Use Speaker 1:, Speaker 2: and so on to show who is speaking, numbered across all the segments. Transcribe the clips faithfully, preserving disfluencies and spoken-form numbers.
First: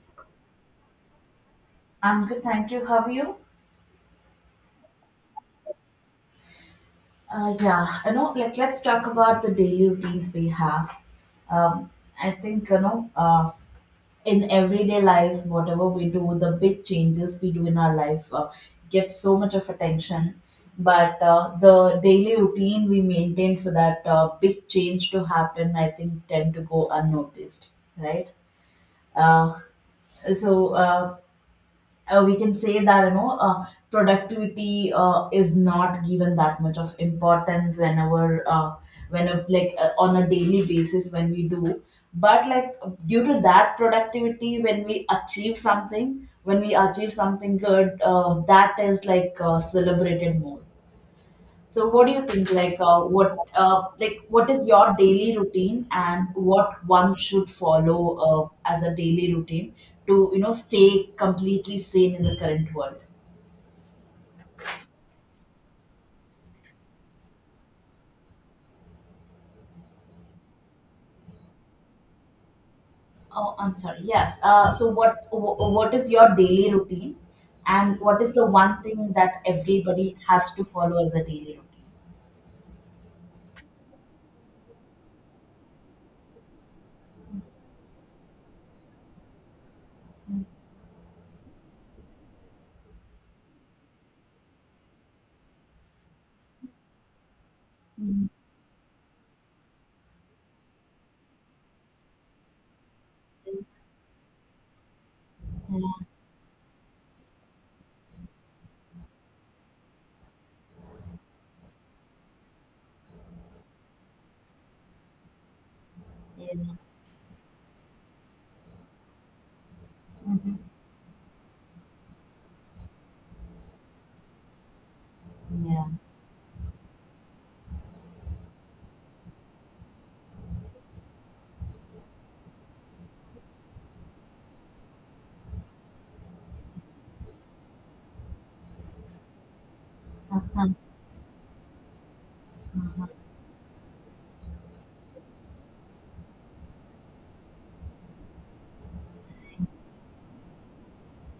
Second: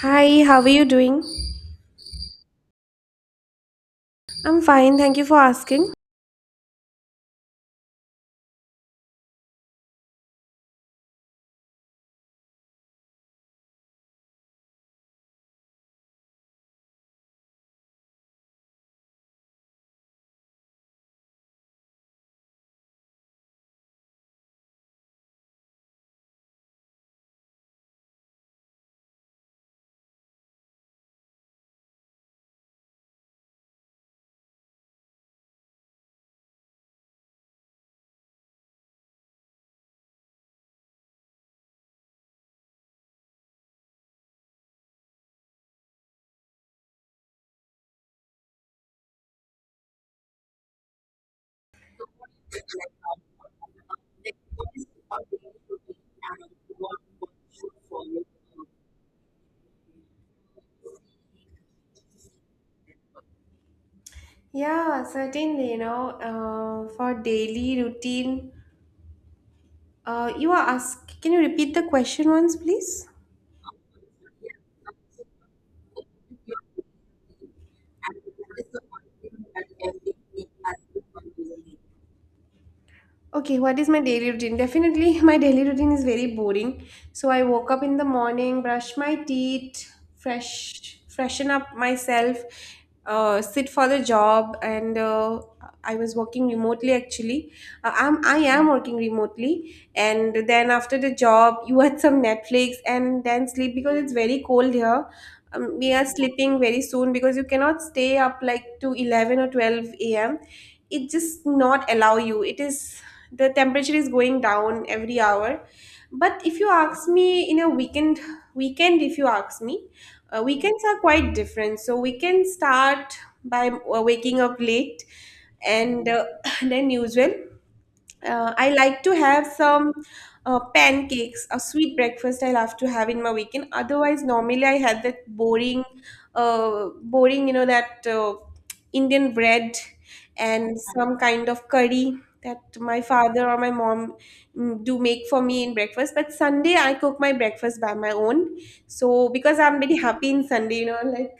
Speaker 1: Hi, how are you doing?
Speaker 2: I'm good, thank you. How are you?
Speaker 1: I'm fine, thank you for asking.
Speaker 2: Uh, yeah, you know, like let's talk about the daily routines we have. Um, I think you know, uh, in everyday lives, whatever we do, the big changes we do in our life uh, get so much of attention. But uh, the daily routine we maintain for that uh, big change to happen, I think, tend to go unnoticed, right? Uh, so uh, uh, we can say that you know uh, productivity uh, is not given that much of importance whenever uh, when a, like uh, on a daily basis when we do, but like, due to that productivity when we achieve something when we achieve something good, uh, that is like uh, celebrated more. So what do you think, like uh, what uh, like what is your daily routine, and what one should follow uh, as a daily routine to you know stay completely sane in the current world?
Speaker 1: Yeah, certainly, you know, uh, for daily routine, uh, you are ask, can you repeat the question once, please?
Speaker 2: Oh, I'm sorry. Yes. Uh, so what wh- what is your daily routine, and what is the one thing that everybody has to follow as a daily
Speaker 1: Okay, what is my daily routine? Definitely, my daily routine is very boring. So I woke up in the morning, brush my teeth, fresh, freshen up myself, uh, sit for the job, and uh, I was working remotely actually. Uh,
Speaker 2: routine?
Speaker 1: I'm
Speaker 2: Mm.
Speaker 1: I am working remotely, and then after the job, you watch some Netflix and then sleep because it's very cold here. Um, we are sleeping very soon because you cannot stay up like to eleven or twelve a.m. It just not allow you. It is, the temperature is going down every hour. But
Speaker 2: Yeah.
Speaker 1: if you
Speaker 2: Yeah.
Speaker 1: ask me in a weekend, weekend if you ask me uh,
Speaker 2: Mhm.
Speaker 1: weekends are quite different, so we can start by uh, waking up late
Speaker 2: Yeah.
Speaker 1: and uh, then usual. uh, I like to have some uh, pancakes, a sweet breakfast I love to have in my weekend. Otherwise, normally I had that boring, uh, boring, you know, that uh, Indian bread
Speaker 2: Huh.
Speaker 1: and some kind of curry that my father or my mom mm, do make for me in breakfast. But Sunday, I cook my breakfast by my own. So, because I'm very happy in Sunday, you know, like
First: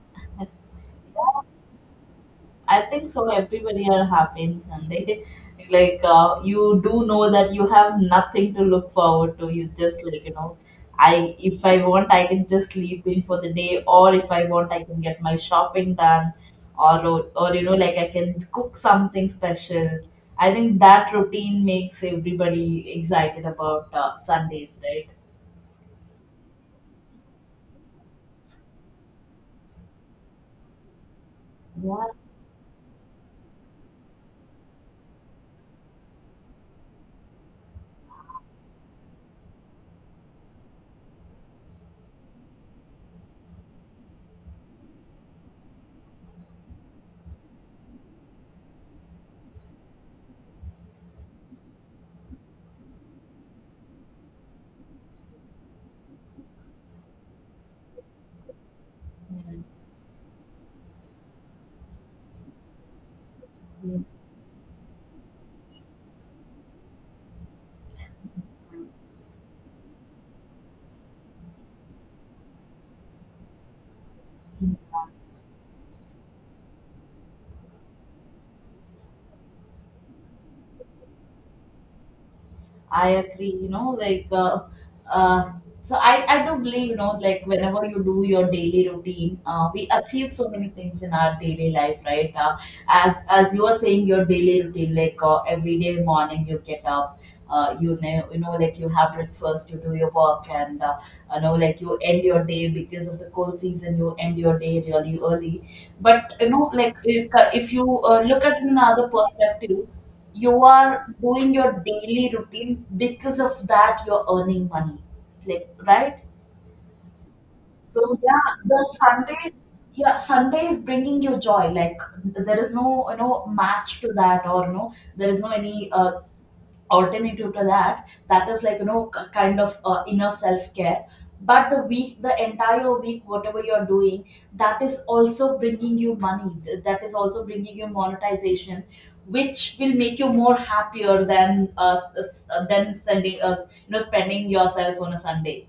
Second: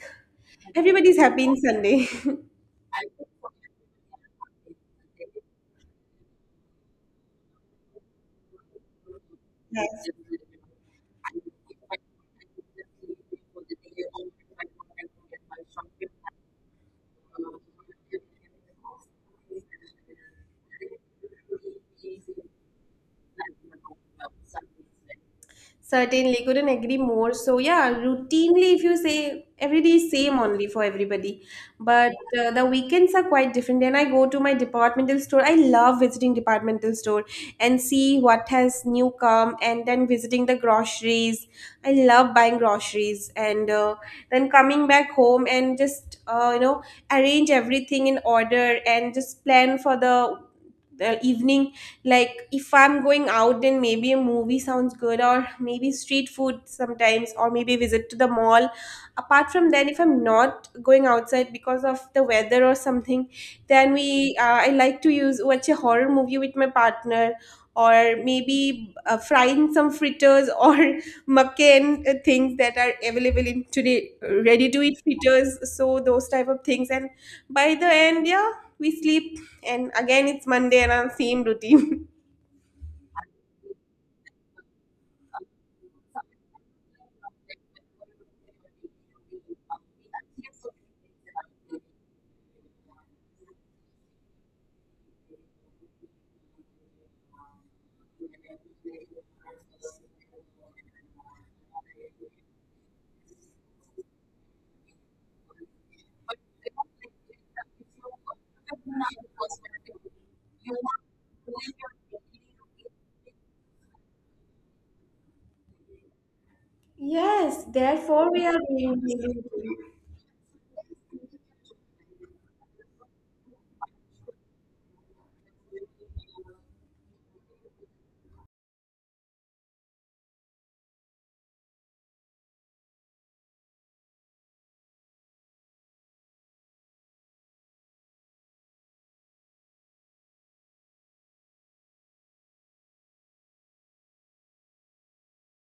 Speaker 1: everybody's happy in Sunday.
Speaker 2: I think so. Everybody are happy in Sunday. Like uh, you do know that you have nothing to look forward to. You just
Speaker 1: Yes.
Speaker 2: like you know, I if I want I can just sleep in for the day, or if I want I can get my shopping done, or or you know like I can cook something special. I think that routine makes everybody excited about uh, Sundays, right?
Speaker 1: Certainly, couldn't agree more. So yeah, routinely, if you say every day is same only for everybody,
Speaker 2: Yeah.
Speaker 1: but uh, the weekends are quite different. And I go to my departmental store. I love visiting departmental store and see what has new come, and then visiting the groceries. I love buying groceries and uh, then coming back home and just uh, you know, arrange everything in order and just plan for the the evening, like if I'm going out, then maybe a movie sounds good, or maybe street food sometimes, or maybe visit to the mall. Apart from that, if I'm not going outside because of the weather or something, then we uh, I like to use watch a horror movie with my partner, or maybe uh, frying some fritters or makan uh, things that are available in today, ready to eat fritters, so those type of things. And by the end, yeah, we sleep, and again, it's Monday and our same routine.
Speaker 2: I agree, you know, like, uh, uh, so I, I do believe, you know, like whenever you do your daily routine, uh, we achieve so many things in our daily life, right? Uh, as as you are saying, your daily routine, like uh, every day morning you get up, uh, you know, you know, like you have breakfast, you do your work, and uh, you know, like you end your day because of the cold season, you end your day really early. But you know, like if if you uh, look at it in another perspective, you are doing your daily routine, because of that you're earning money, like, right?
Speaker 1: Yes,
Speaker 2: So
Speaker 1: therefore we
Speaker 2: yeah,
Speaker 1: are
Speaker 2: the
Speaker 1: doing this.
Speaker 2: Sunday, yeah, Sunday is bringing you joy, like there is no you know match to that, or no, there is no any uh, alternative to that. That is like you know k- kind of uh, inner self care, but the week the entire week whatever you're doing, that is also bringing you money. Th- that is also bringing you monetization, which will make you more happier than uh, s- s- uh, than sending, uh, you know, spending yourself on a Sunday,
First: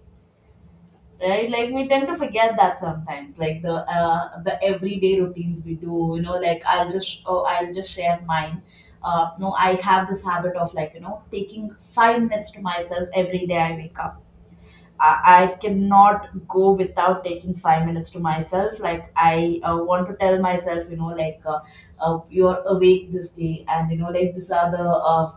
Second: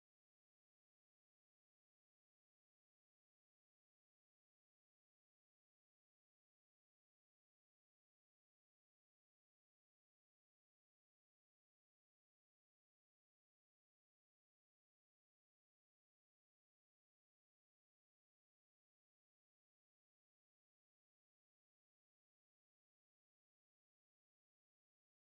Speaker 2: right? Like we tend to forget that sometimes. Like the uh, the everyday routines we do, you know, like I'll just, oh I'll just share mine. Uh, no, I have this habit of like you know taking five minutes to myself. Every day I wake up, I, I cannot go without taking five minutes to myself. Like I uh, want to tell myself, you know, like uh, uh, you're awake this day, and you know, like these are the uh,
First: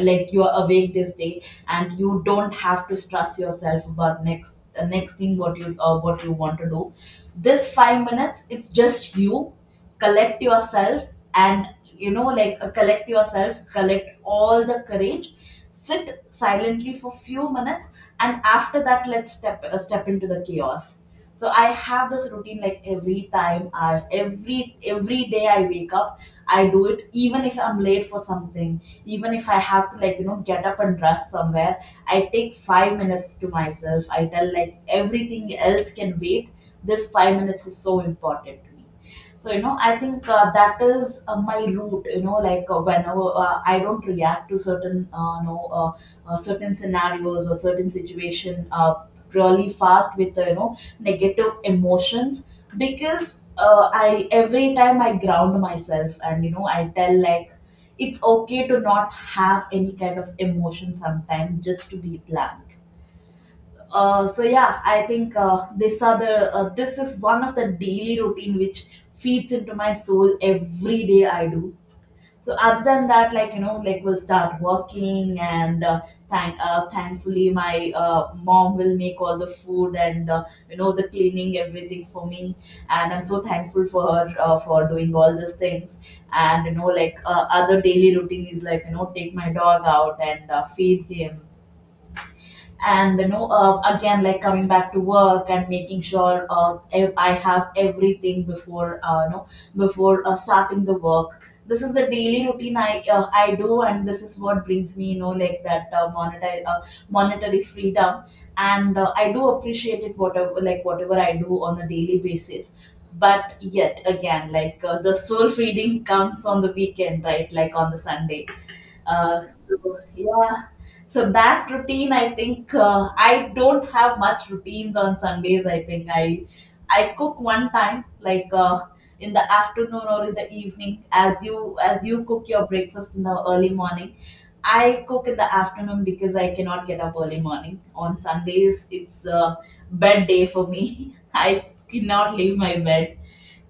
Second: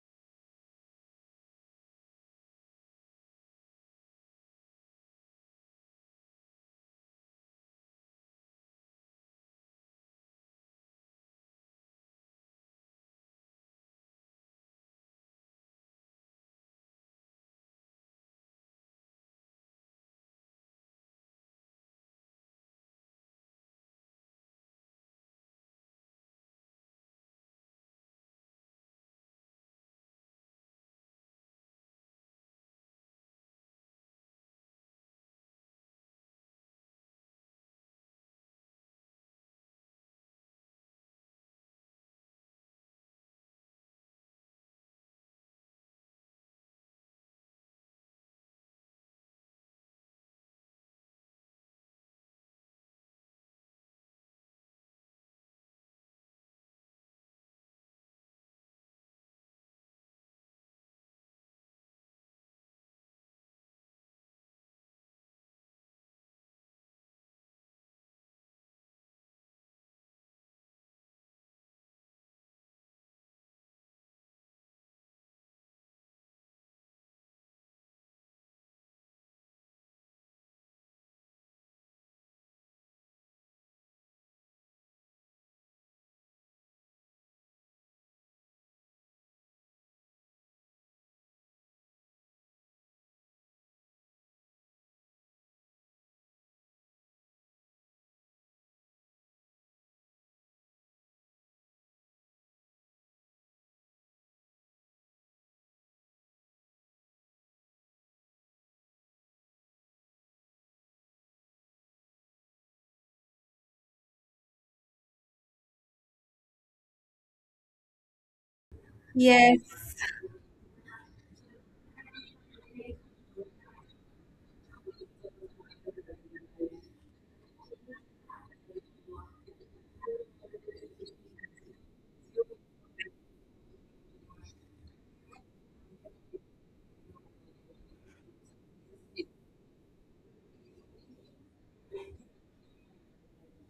Speaker 2: like you are awake this day, and you don't have to stress yourself about next the next thing what you uh, what you want to do. This five minutes, it's just you. Collect yourself, and you know like uh, collect yourself, collect all the courage, sit silently for few minutes, and after that let's step uh, step into the chaos. So I have this routine. Like every time I, every every day I wake up, I do it, even if I'm late for something, even if I have to like you know get up and rush somewhere, I take five minutes to myself. I tell like everything else can wait. This five minutes is so important to me. So you know I think uh, that is uh, my route, you know, like uh, whenever uh, I don't react to certain uh, you know uh, uh, certain scenarios or certain situation uh, really fast with uh, you know negative emotions, because uh, I, every time I ground myself, and you know I tell like it's okay to not have any kind of emotion sometimes, just to be blank. Uh, so yeah, I think uh, this are the uh, this is one of the daily routine which feeds into my soul every day I do. So other than that, like you know, like we'll start working, and uh, thank uh, thankfully my uh, mom will make all the food, and uh, you know the cleaning everything for me, and I'm so thankful for her, uh, for doing all these things. And you know like uh, other daily routine is like you know take my dog out and uh, feed him, and you know, uh, again, like coming back to work and making sure uh, ev- I have everything before uh, you know before uh, starting the work. This is the daily routine i uh, I do, and this is what brings me you know like that uh, monetary uh, monetary freedom. And uh, I do appreciate it, whatever like whatever I do on a daily basis, but yet again, like uh, the soul feeding comes on the weekend, right? Like on the Sunday. Uh,
Speaker 1: Yes.
Speaker 2: so, yeah. So that routine, I think uh, I don't have much routines on Sundays. I think I I cook one time, like uh, in the afternoon or in the evening, as you as you cook your breakfast in the early morning. I cook in the afternoon because I cannot get up early morning. On Sundays, it's uh, bed day for me. I cannot leave my bed.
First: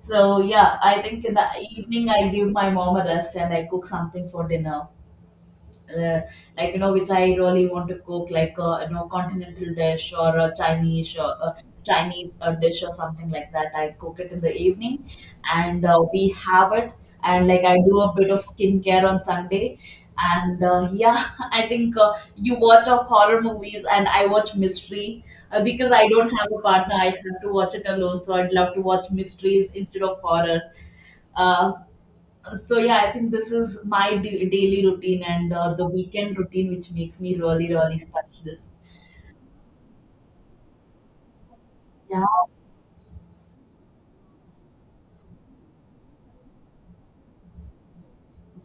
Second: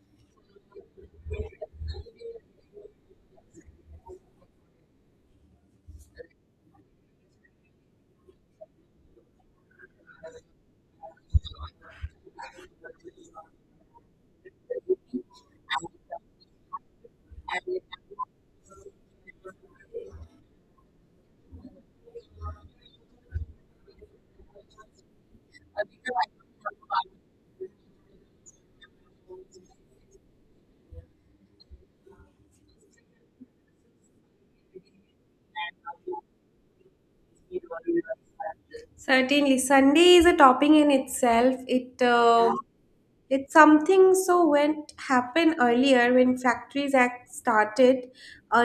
Speaker 2: So yeah, I think in the evening I give my mom a rest and I cook something for dinner, uh, like you know, which I really want to cook. Like a you know continental dish, or a chinese or a chinese uh, dish or something like that, I cook it in the evening, and uh, we have it. And like I do a bit of skincare on Sunday, and uh, yeah, I think uh, you watch up horror movies and I watch mystery, uh, because I don't have a partner, I have to watch it alone, so I'd love to watch mysteries instead of horror. uh, so yeah, I think this is my da- daily routine and uh, the weekend routine, which makes me really, really special.
Speaker 1: Certainly, Sunday is a topping in itself. It
Speaker 2: Yeah,
Speaker 1: uh, It's something. So when happened earlier, when Factories Act started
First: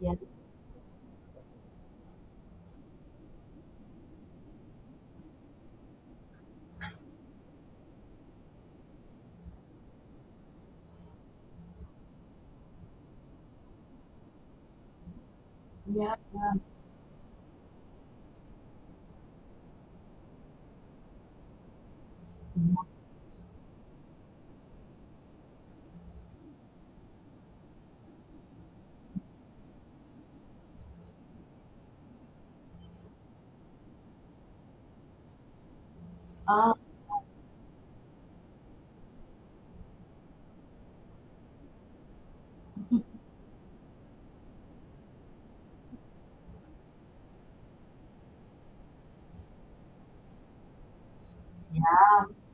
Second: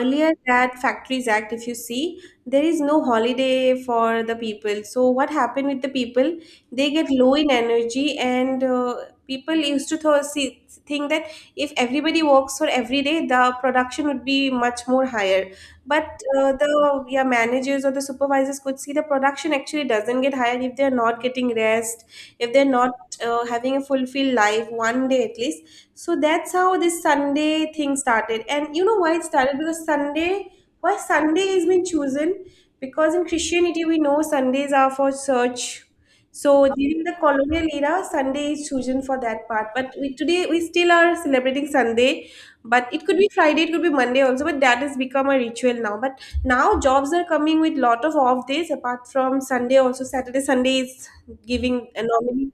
Speaker 2: yeah,
Speaker 1: that Factories Act, if you see, there is no holiday for the people. So what happened with the people? They get low in energy, and uh, people used to th- see, think that if everybody works for every day, the production would be much more higher.
Speaker 2: yeah,
Speaker 1: But uh,
Speaker 2: yeah.
Speaker 1: the yeah, managers or the supervisors could see the production actually doesn't get higher if they're not getting rest, if they're not just uh, having a fulfilled life one day at least. So that's how this Sunday thing started, and you know why it started. Because Sunday, why Sunday has been chosen, because in Christianity we know Sundays are for search. So
Speaker 2: Uh,
Speaker 1: during the colonial era, Sunday is chosen for that part, but we, today we still are celebrating Sunday, but it could be Friday, it could be Monday also, but that has become a ritual now. But now jobs are coming with lot of off days apart from Sunday. Also Saturday Sunday is giving a
Speaker 2: yeah.
Speaker 1: normally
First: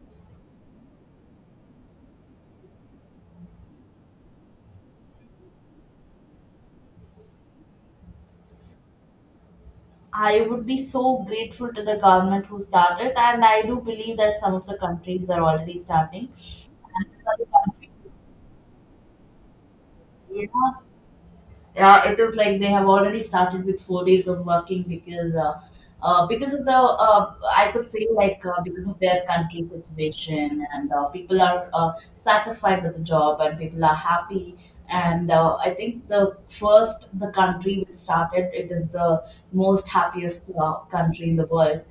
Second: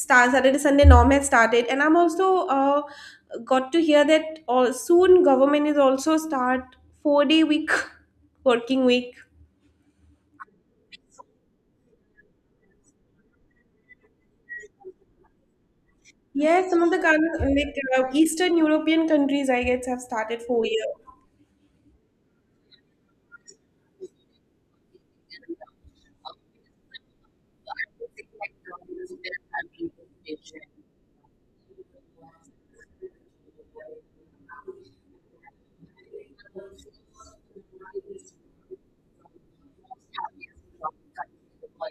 Speaker 1: Star Saturday Sunday norm has started, and I'm also uh, got to hear that all, soon government is also start four day week working week.
Speaker 2: I would be so grateful to the government who started, and I do believe that some of the countries are already starting. And
Speaker 1: Yes, some of the coun-
Speaker 2: some of the
Speaker 1: like
Speaker 2: countries,
Speaker 1: uh, Eastern European countries, I guess, have started
Speaker 2: yeah.
Speaker 1: four year.
Speaker 2: Yeah, it is like they have already started
Speaker 1: So
Speaker 2: with four
Speaker 1: I'm
Speaker 2: days of working, because
Speaker 1: happy
Speaker 2: uh,
Speaker 1: as
Speaker 2: uh,
Speaker 1: a
Speaker 2: because of the uh, I could say like uh, because of their country situation, and uh, people are uh, satisfied with the job, and people are happy. And uh, I think the first the country which started it is the most happiest uh,
Speaker 1: dog.
Speaker 2: country in the world.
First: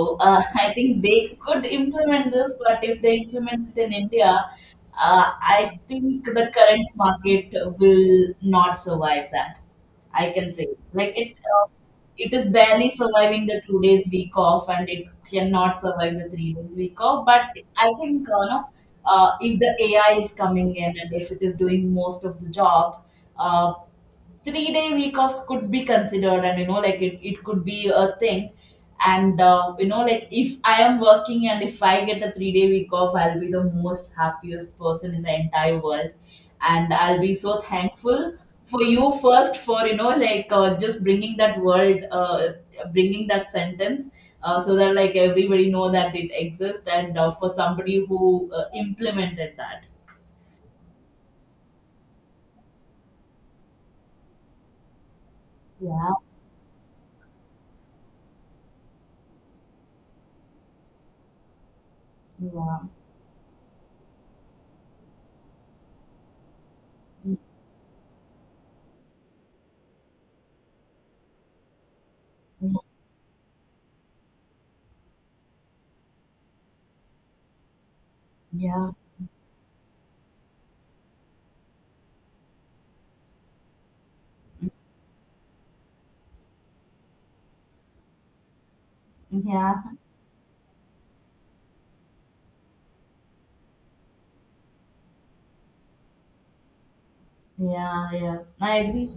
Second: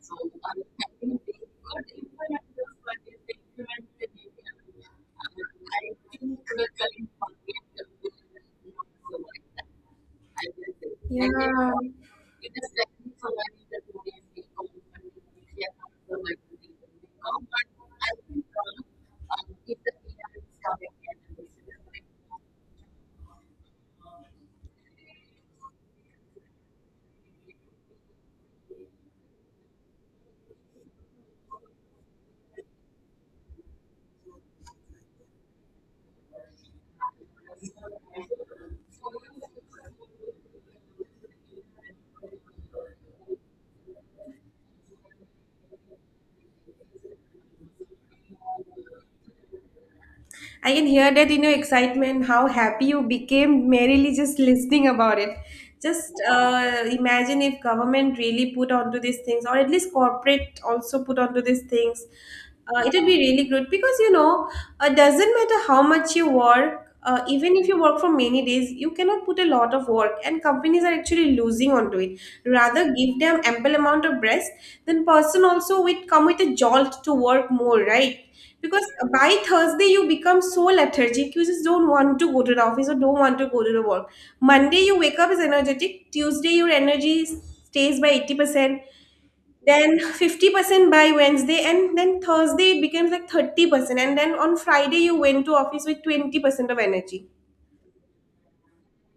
Speaker 1: So
Speaker 2: uh, I think
Speaker 1: I'm
Speaker 2: they could implement this, but if they
Speaker 1: doing
Speaker 2: implement it in India, uh,
Speaker 1: good.
Speaker 2: I think the current market will not survive that. I can say like it. Uh, it is barely surviving the two days week off, and it cannot survive the three days week off. But I think uh, no, uh, if the A I is coming in and if it is doing most of the job, uh, three day week offs could be considered, and you know like it, it could be a thing. And uh, you know like if I am working and if I get a three day week off, I'll be the most happiest person in the entire world, and I'll be so thankful for you first, for you know like uh, just bringing that world, uh, bringing that sentence, uh, so that like everybody know that it exists, and uh, for somebody who uh, implemented that.
Speaker 1: I can hear that in your excitement, how happy you became merely just listening about it. Just
Speaker 2: Yeah,
Speaker 1: uh, imagine if government really put onto these things, or at least corporate also put onto these things. Uh, it would be really good because you know it doesn't matter how much you work. Uh, even if you work for many days, you cannot put a lot of work, and companies are actually losing onto it. Rather give them ample amount of rest, then person also would come with a jolt to work more, right?
Speaker 2: yeah,
Speaker 1: Because
Speaker 2: yeah,
Speaker 1: by Thursday you become so lethargic, you just don't want to go to the office or don't want to go to the work. Monday you wake up is energetic, Tuesday your energy s- stays by eighty percent,
Speaker 2: yeah.
Speaker 1: then fifty percent by Wednesday, and then Thursday it becomes like thirty percent, and then on Friday you went to office with twenty percent of energy.
Speaker 2: Yeah, yeah, I agree.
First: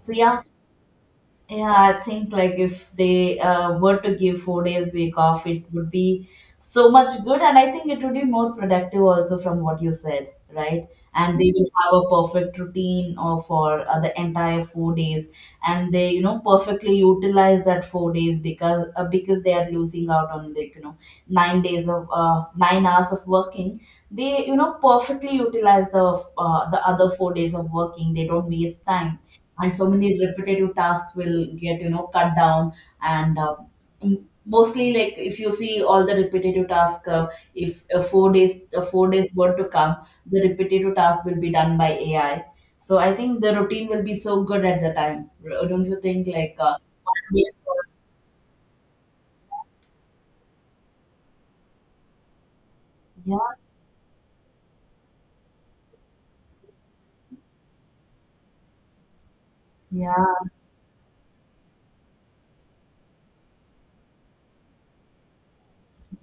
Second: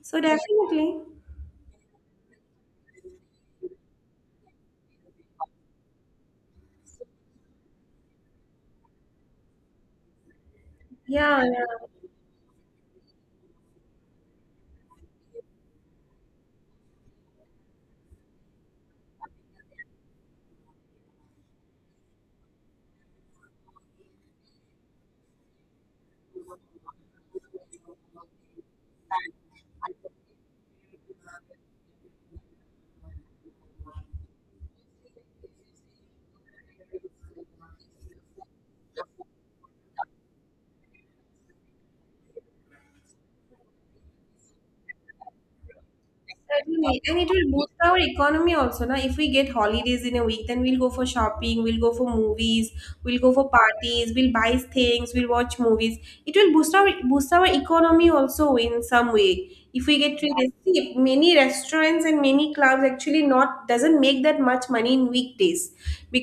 Speaker 2: So
Speaker 1: So
Speaker 2: yeah,
Speaker 1: definitely,
Speaker 2: yeah, I think like if they uh, were to give four days week off, it would be so much good, and I think it would be more productive also from what you said, right? And
Speaker 1: yeah,
Speaker 2: they
Speaker 1: yeah,
Speaker 2: will have a perfect routine or for uh, the entire four days, and they you know perfectly utilize that four days, because uh, because they are losing out on like you know nine days of uh, nine hours of working. They you know perfectly utilize the uh, the other four days of working. They don't waste time, and so many repetitive tasks will get you know cut down and uh, m- mostly. Like if you see all the repetitive tasks, uh, if uh, four days uh, four days were to come, the repetitive task will be done by AI. So I think the routine will be so good at the time. R- don't you think, like uh,
Speaker 1: certainly, and it
Speaker 2: one
Speaker 1: will
Speaker 2: week
Speaker 1: boost
Speaker 2: or-
Speaker 1: our economy also. Na, if we get holidays in a week, then we'll go for shopping, we'll go for movies, we'll go
Speaker 2: yeah
Speaker 1: for parties, we'll buy things, we'll watch movies. It will boost our boost our economy also in some way. If we
Speaker 2: yeah
Speaker 1: get treated, see, many restaurants events and many clubs actually not doesn't make that much money in weekdays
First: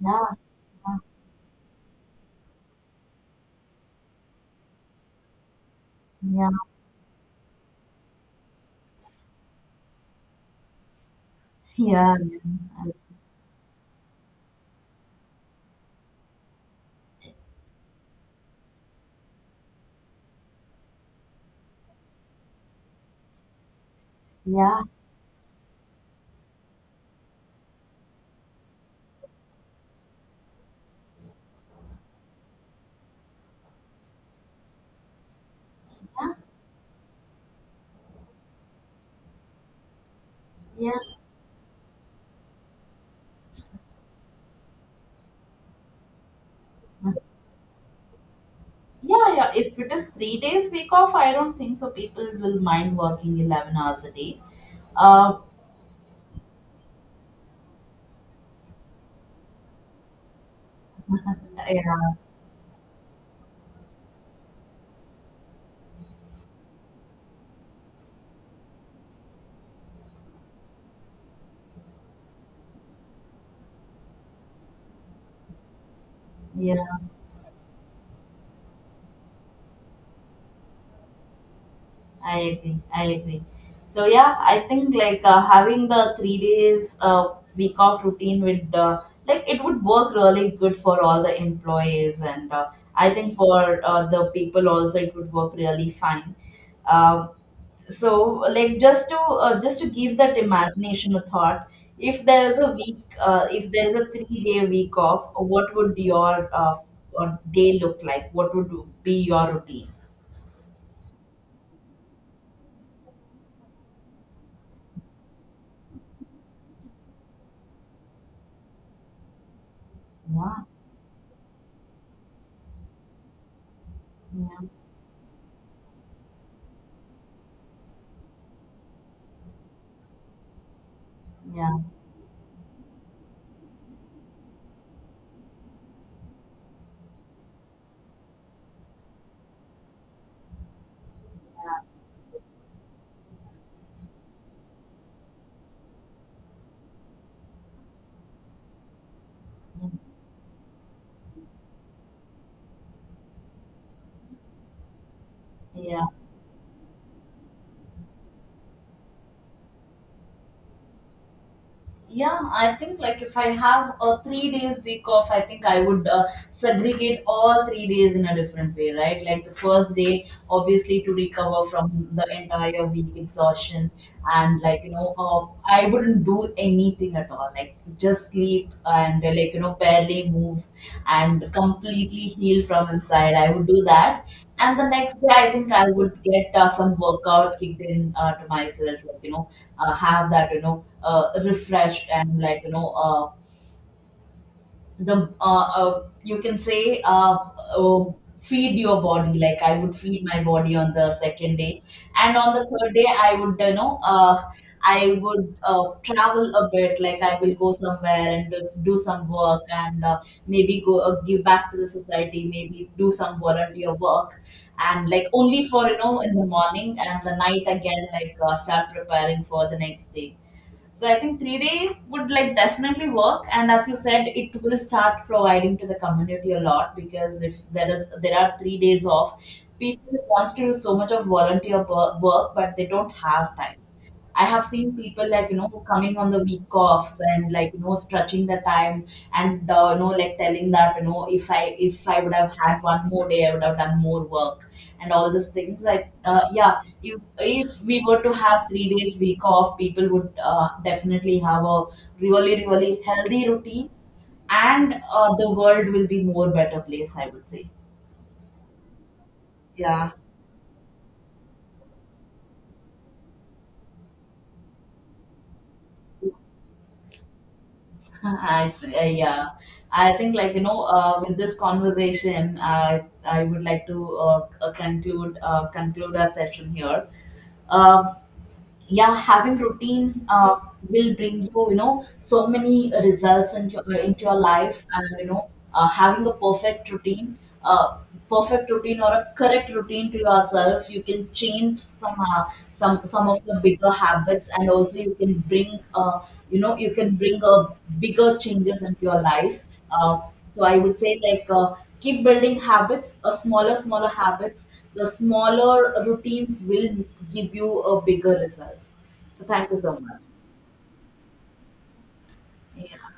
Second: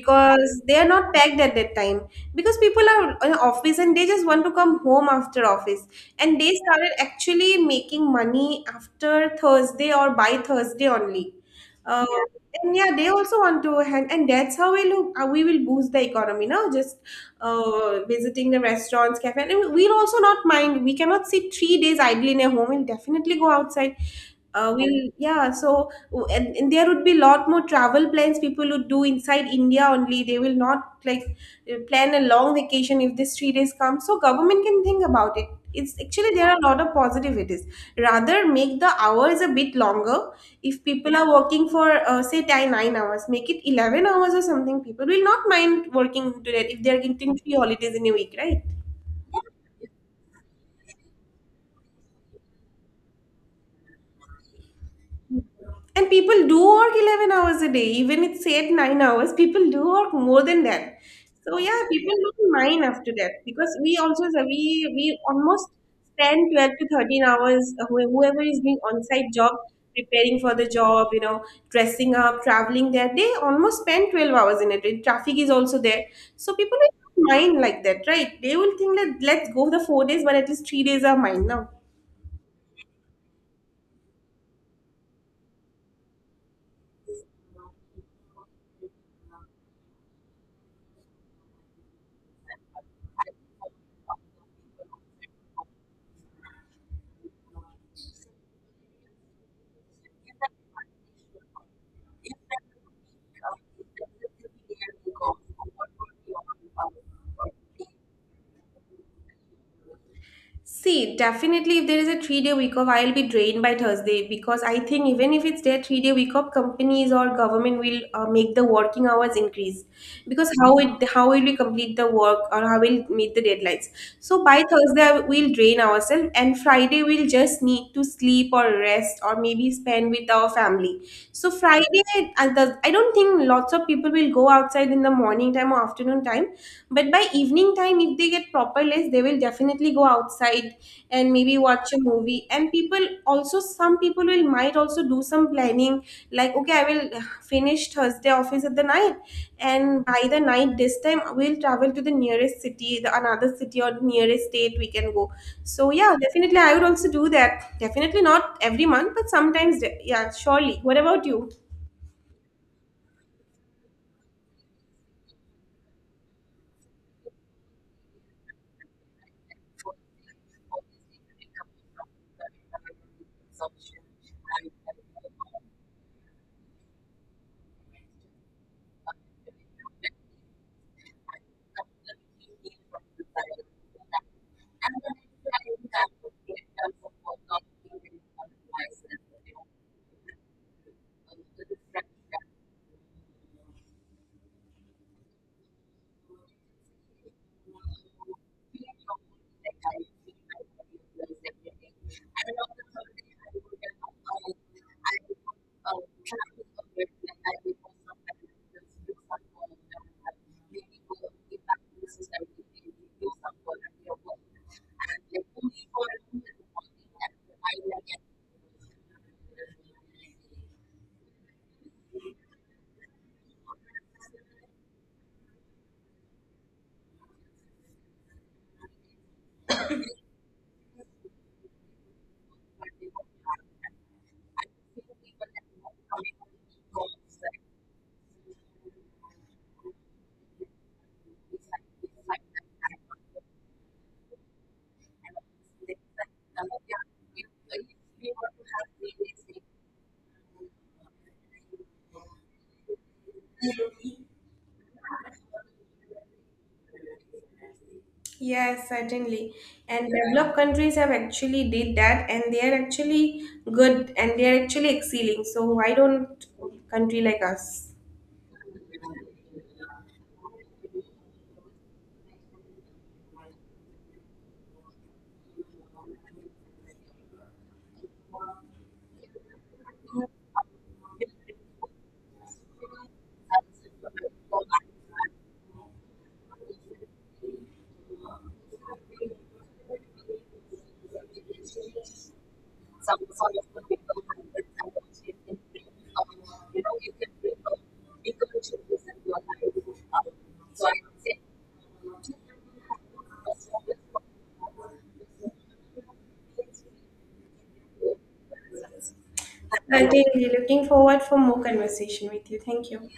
Speaker 2: yeah
Speaker 1: they are not packed at that time, because people are in office and they just want to come home after office, and
Speaker 2: yeah
Speaker 1: they started actually making money after Thursday or by Thursday only. Uh,
Speaker 2: yeah
Speaker 1: and
Speaker 2: yeah
Speaker 1: yeah, they also want to hand, and that's how we look. Uh, we will boost the economy now. Just uh, visiting the restaurants, cafe, and we'll also not mind. We cannot sit three days idle in a home. We'll definitely go outside. Uh,
Speaker 2: yeah
Speaker 1: we'll yeah. So and, and there would be lot more travel plans people would do inside India only. They will not like, uh, plan a long vacation if this three days come. So government can think about it. It's actually there are a lot of positivities. Rather make the hours a bit longer. If
Speaker 2: yeah
Speaker 1: people are working for uh, say ten, nine hours, make it eleven hours or something. People will not mind working to that if they are getting three holidays in a week, right?
Speaker 2: Yeah, yeah. If it is three days week off, I don't think so people will mind working eleven hours a day. Uh,
Speaker 1: And people do work eleven hours a day, even it's said nine hours, people do work more than that. So yeah, people
Speaker 2: yeah,
Speaker 1: don't mind after that because we also, so we we almost spend twelve to thirteen hours uh, who- whoever is doing on-site job, preparing for the job, you know, dressing up, traveling there, they almost spend twelve hours in it. And Traffic is also there. So people will
Speaker 2: yeah,
Speaker 1: not mind like that, right? They will think that let's go the four days but at least three days are mine now.
Speaker 2: I agree. I agree. So, yeah, I think like uh, having the three days uh, week off routine would, uh, like, it would work really good for all the employees, and uh, I think for uh, the people also it would work really fine. Um so, like, just to uh, just to give that imagination a thought, if there is a week uh, if there is a three day week off, what would your uh, uh, day look like? What would be your routine?
Speaker 1: See, definitely, if there is a three day week off, I'll be drained by Thursday, because I think even if it's their three day week off, companies or government will uh, make the working hours increase, because
Speaker 2: yeah
Speaker 1: how it, how will we complete the work, or how will meet the deadlines. So by
Speaker 2: yeah
Speaker 1: Thursday, we'll drain ourselves, and Friday we'll just need to sleep or rest or maybe spend spend with our family. So
Speaker 2: yeah
Speaker 1: Friday, I does- I don't think lots of people will go outside in the morning time or afternoon time, but by evening time, if they get proper rest, they will definitely go outside and maybe watch a movie. And people also, some people will might also do some planning, like okay, I will finish Thursday office at the night, and by the night this time we'll travel to the nearest city, the another city or nearest state we can go. So
Speaker 2: yeah
Speaker 1: yeah, definitely I would also do that, definitely not every month but sometimes, de- yeah, surely. What about you?
Speaker 2: Yeah, I think like if I have a three days week off, I think I would, uh, segregate all three days in a different way, right? Like the first day, obviously, to recover from the entire week exhaustion, and like you know, uh, I wouldn't do anything at all. Like like just sleep and uh, like you know barely move and completely heal from inside. I would do that. And the next day, I think I would get uh, some workout kicked in uh, to myself, like you know uh, have that, you know uh, refreshed, and like you know uh, the uh, uh, you can say, uh, uh, feed your body. Like, I would feed my body on the second day. And on the third day, I would, you know uh, I would, uh, travel a bit. Like, I will go somewhere and just do some work, and uh, maybe go, uh, give back to the society, maybe do some volunteer work, and like only for you know in the morning and the night again, like, uh, start preparing for the next day. So I think three day would, like, definitely work. And as you said, it will start providing to the community a lot, because if there is there are three days off, people wants to do so much of volunteer wo- work, but they don't have time. I have seen people, like you know who coming on the week offs and, like you know stretching the time, and uh, you know like telling that, you know, if I if I would have had one more day, I would have done more work and all these things. Like uh, yeah, if if we were to have three days week off, people would uh, definitely have a really, really healthy routine, and uh, the world will be more better place, I would say.
Speaker 1: Yes, certainly. And
Speaker 2: Yeah
Speaker 1: yeah, developed countries have actually did that and they are actually good and they are actually excelling. So why don't country like us?
Speaker 2: I, I Yeah, I think, like you know, uh, with this conversation, I I would like to uh, uh, conclude uh, conclude our session here. Um, yeah, having routine uh, will bring you, you know so many results into your, into your life. And, you know uh, having a perfect routine, uh, perfect routine, or a correct routine to yourself, you can change some uh, some some of the bigger habits, and also you can bring, uh, you know you can bring, uh, bigger changes into your life. uh, so I would say, like, uh, keep building habits, uh, smaller, smaller habits. The smaller routines will give you a bigger results. So thank you so much.
Speaker 1: Certainly looking forward for more conversation with you. Thank you.
Speaker 2: Yeah.